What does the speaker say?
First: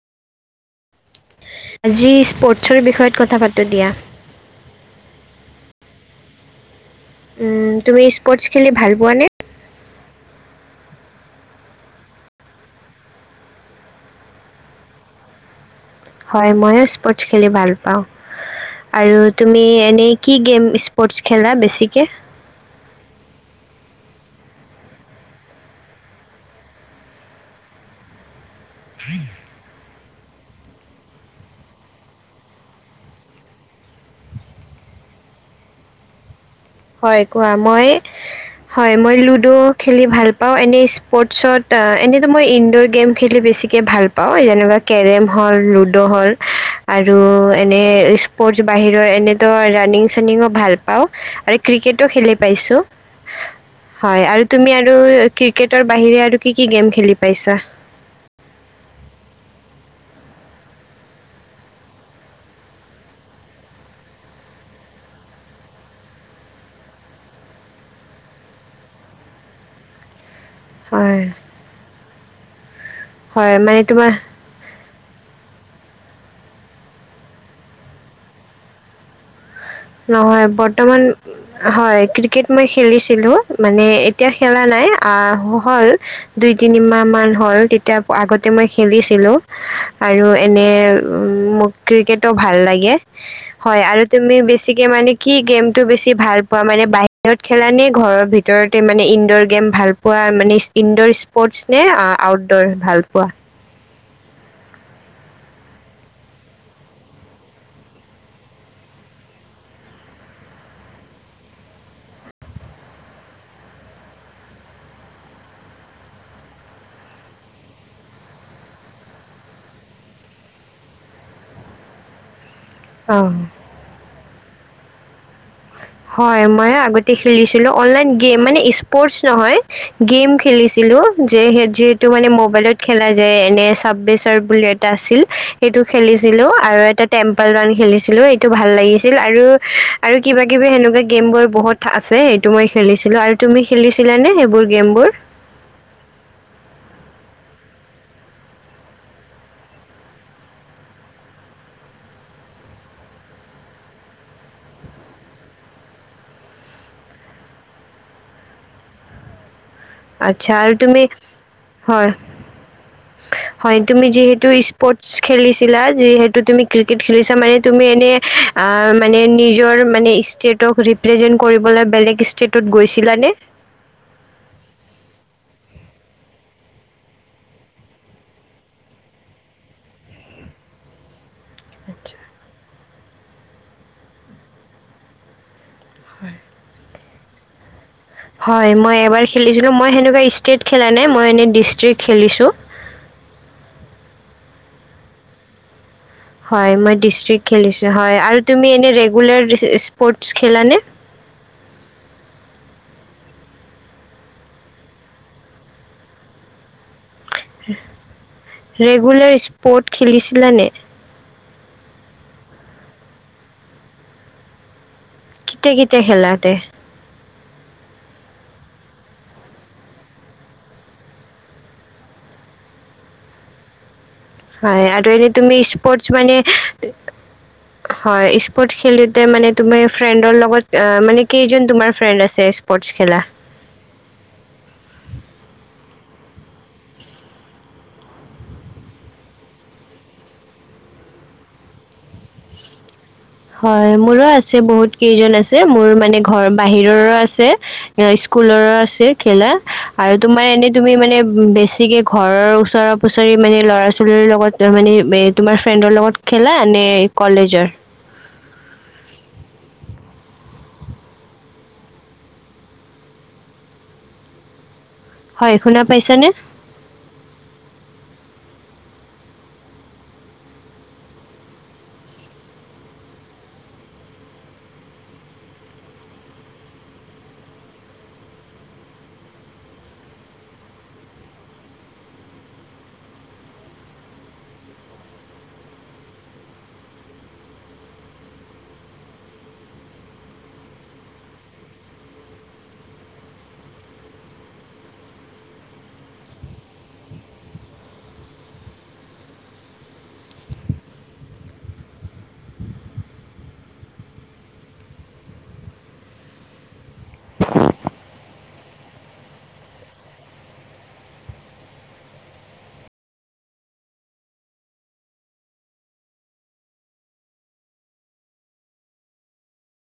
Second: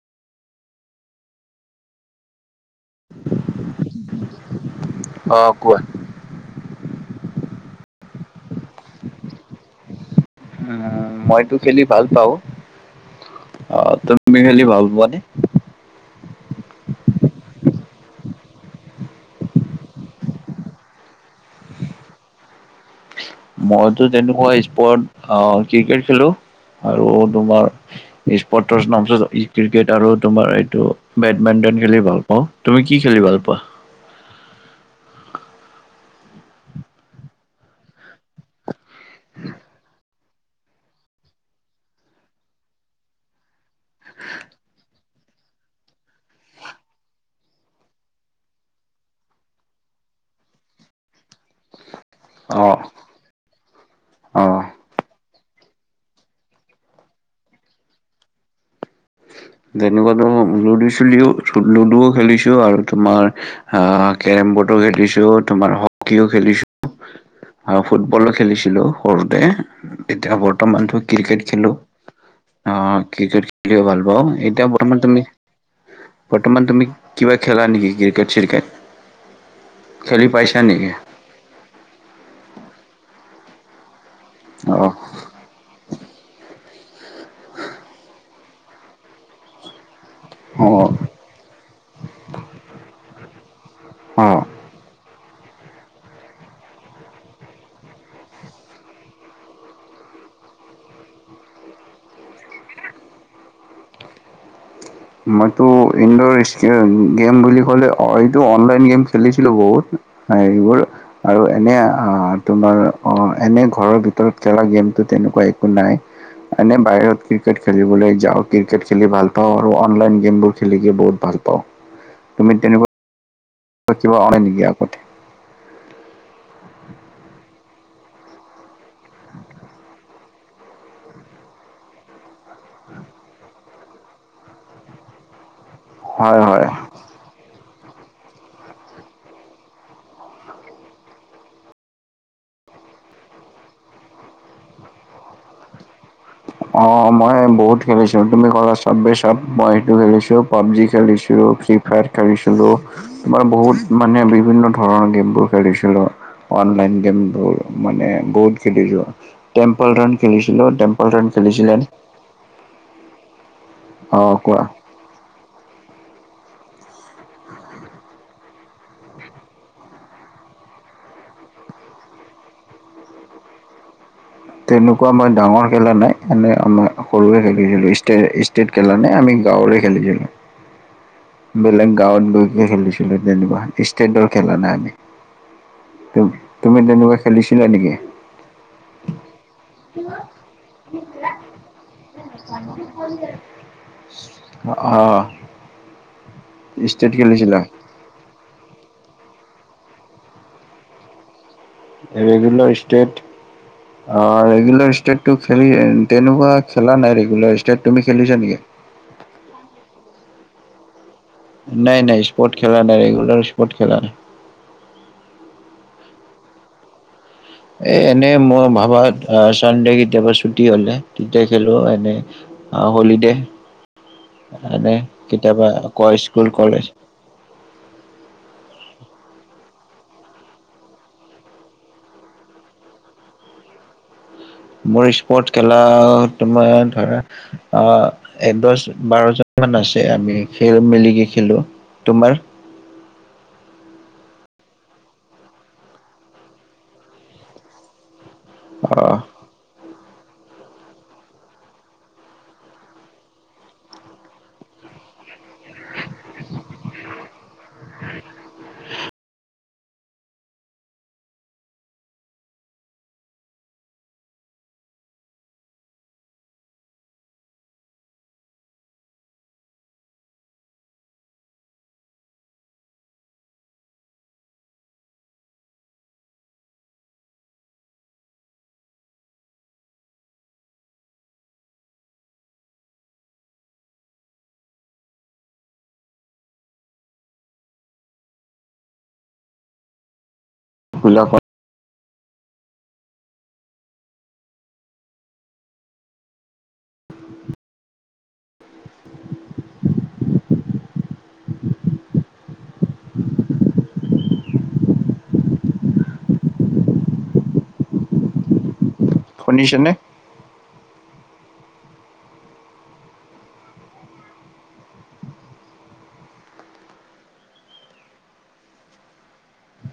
আজি sports বিষয়ত কথা পাতোঁ দিয়া অ কোৱা? উম তুমি স্পৰ্টছ খেলি ভাল পোৱা নে? উম মইতো খেলি ভাল পাওঁ। আহ, তুমি খেলি ভাল পোৱানে? হয় ময়ো স্পৰ্টছ খেলি ভাল পাওঁ আৰু তুমি এনেই কি গেম স্পৰ্টছ খেলা বেছিকে? মইতো তেনেকুৱা স্পৰ্ট অ ক্ৰিকেট খেলো আৰু তোমাৰ স্প- ৰ্টছ নাম ক্ৰিকেট আৰু তোমাৰ এইটো বেডমিন্টন খেলি ভাল পাওঁ। তুমি কি খেলি ভাল পোৱা? হয় কোৱা মই হয় মই লুডো খেলি ভাল পা পা এনে স্পৰ্টচত এনেতো মই ইনডৰ গেম খেলি বেছিকে ভাল পাওঁ যেনেকুৱা কেৰম হল লুডো হল আৰু এনে স্পৰ্টচ বাহিৰৰ এনেতো ৰানিং চানিঙো ভাল পাওঁ আৰু ক্ৰিকেট খেলি অ পাইছো হয় অ আৰু তুমি আৰু ক্ৰিকেটৰ বাহিৰে আৰু কি কি গেম খেলি পাইছা? তেনেকুৱাতো লুডু চুলিও লুডুও খেলিছো আৰু তোমাৰ আহ কেৰম বৰ্ডও খেলিছো তোমাৰ হকীও খেলিছো, আৰু ফুটবলো খেলিছিলো সৰুতে এতিয়া ব বৰ্তমানতো হয় ক্ৰিকেট খেলো অ ক্ৰিকেট হয় মানে খেলিও ভাল তোমাৰ পাওঁ। এতিয়া বৰ্তমান তুমি বৰ্তমান তুমি কিবা খেলা নেকি ক্ৰিকেট চিৰকেট? খেলি নহয় পাইছা নেকি? বৰ্তমান হয় ক্ৰিকেট মই খেলিছিলো মানে এতিয়া খেলা নাই অ', আহ হল দুই তিনি মাহ হয় তেতিয়া আগত মই খেলিছিলো আৰু এনে অ', উ মোক ক্ৰিকেটো ভাল লাগে হয় আৰু তুমি অ'। বেছি মানে কি গেমতটো বেছি ভাল পোৱা মানে বাহিৰত খেলা নে ঘৰৰ ভিতৰতে মানে ইনডৰ গেম ভাল পোৱা মানে ইনডৰ স্পৰ্টচ নে আউটডৰ ভাল পোৱা মইতো ইনডৰ গেম বুলি ক'লে এইটো অনলাইন গেম খেলিছিলো। বহুত হবোৰ আৰু এনে তোমাৰ অ এনে ঘৰৰ ভিতৰত খেলা গেমটো তেনেকুৱা একো নাই এনে বাহিৰত ক্ৰিকেট খেলিবলৈ যাওঁ ক্ৰিকেট খেলি ভাল পাওঁ। আৰু অনলাইন গেমবোৰ খেলিকে বহুত ভাল পাওঁ। তুমি তেনেকুৱা পাওঁ। কিবা অ নেকি আগতে হয় মই আগতে খেলিছিলো অনলাইন গেম মানে স্পৰ্টচ নহয় গেম খেলিছিলো যিহেতু মানে মবাইলত খেলা যায় এনো বুলি এটা আছিল সেইটো হয়, খেলিছিলো হয়। আৰু এটা টেম্পল ৰান খেলিছিলো এইটো ভাল লাগিছিল আৰু আৰু কিবা কিবি সেনেকুৱা গেমবোৰ বহুত আছে সেইটো মই খেলিছিলো আৰু তুমি খেলিছিলানে সেইবোৰ গেমবোৰ? অ মই বহুত খেলিছিলো তুমি কলা চাবেই চাব মই সেইটো খেলিছো পাবজি খেলিছিলো, ফ্ৰী ফায়াৰ খেলিছিলো, তোমাৰ বহুত মানে বিভিন্ন ধৰণৰ গেমবোৰ খেলিছিলো অনলাইন গেমবোৰ মানে বহুত খেলিছো। টেম্পল ৰান আচ্ছা খেলিছিলো। আৰু তুমি খেলিছিলানে? হয় [unintelligible] হয় তুমি যিহেতু স্পৰ্টচ খেলি যিহেতু তুমি ক্ৰিকেত খেলিছা মানে তুমি এনে মানে নিজৰ মানে ষ্টেটক ৰিপ্ৰেজেন্ কৰিবলৈ বেলেগ ষ্টেটত গৈছিলানে? তেনেকুৱা মই ডাঙৰ খেলা নাই এনে আম সৰুৱে খেলিছিলোঁ ষ্টে-ষ্টেট খেলা নাই আমি গাঁৱৰে খেলিছিলোঁ। বেলেগ আচ্ছা, গাঁৱত গৈ খেলিছো। তেনেকুৱা ষ্টেডৰ খেলা নাই আমি তুমি তেনেকুৱা খেলিছিলা নেকি? হয় মই এবাৰ খেলিছিলোঁ মই সেনেকুৱা ষ্টেট খেলা নাই মই এনেই ডিষ্ট্ৰিক্ খেলিছোঁ। অ' হয় মই ডিষ্ট্ৰিক খেলিছো, হয়। আৰু তুমি এনে [unintelligible] স্পৰ্টছ খেলা নে? ৰেগুলাৰ ষ্টেট, অ' ৰেগুলাৰ ষ্টেটটো খেলি তেনেকুৱা খেলা নাই ৰেগুলাৰ ষ্টেট, তুমি খেলিছা নেকি? লানে নাই নাই স্পৰ্ট খেলা নাই, ৰেগুলাৰ স্পৰ্ট খেলা কেতিয়া কেতিয়া খেলা তে? এই এনেই মই ভাবাত চানডে কেতিয়াবা ছুটি হ'লে, তেতিয়া খেলো, এনেই হলিডে হয়, আৰু এনে তুমি কেতিয়াবা আকৌ স্পৰ্টছ মানে স্কুল কলেজ হয় স্পৰ্ট খেলি মানে তুমি ফ্ৰেণ্ডৰ লগত, মানে কেইজন তোমাৰ ফ্ৰেণ্ড আছে স্পৰ্টছ খেলা? মোৰ স্পৰ্টছ খেলা, তোমাৰ ধৰা, অ' এ দশ-বাৰজন মান আছে, আমি খেল মিলিকে খেলো। তোমাৰ? হয়, মোৰো আছে বহুত কেইজন আছে। মোৰ মানে ঘৰ বাহিৰৰো আছে। স্কুলৰো আছে অ' খেলা। আৰু তোমাৰ এনেই তুমি মানে বেছিকে ঘৰৰ ওচৰে-পুচৰি মানে ল'ৰা-ছোৱালীৰ লগত মানে, তোমাৰ ফ্ৰেণ্ডৰ লগত খেলা, নে কলেজৰ? [inaudible] হয়, শুনা পাইছানে? [unintelligible] শুনিছানে?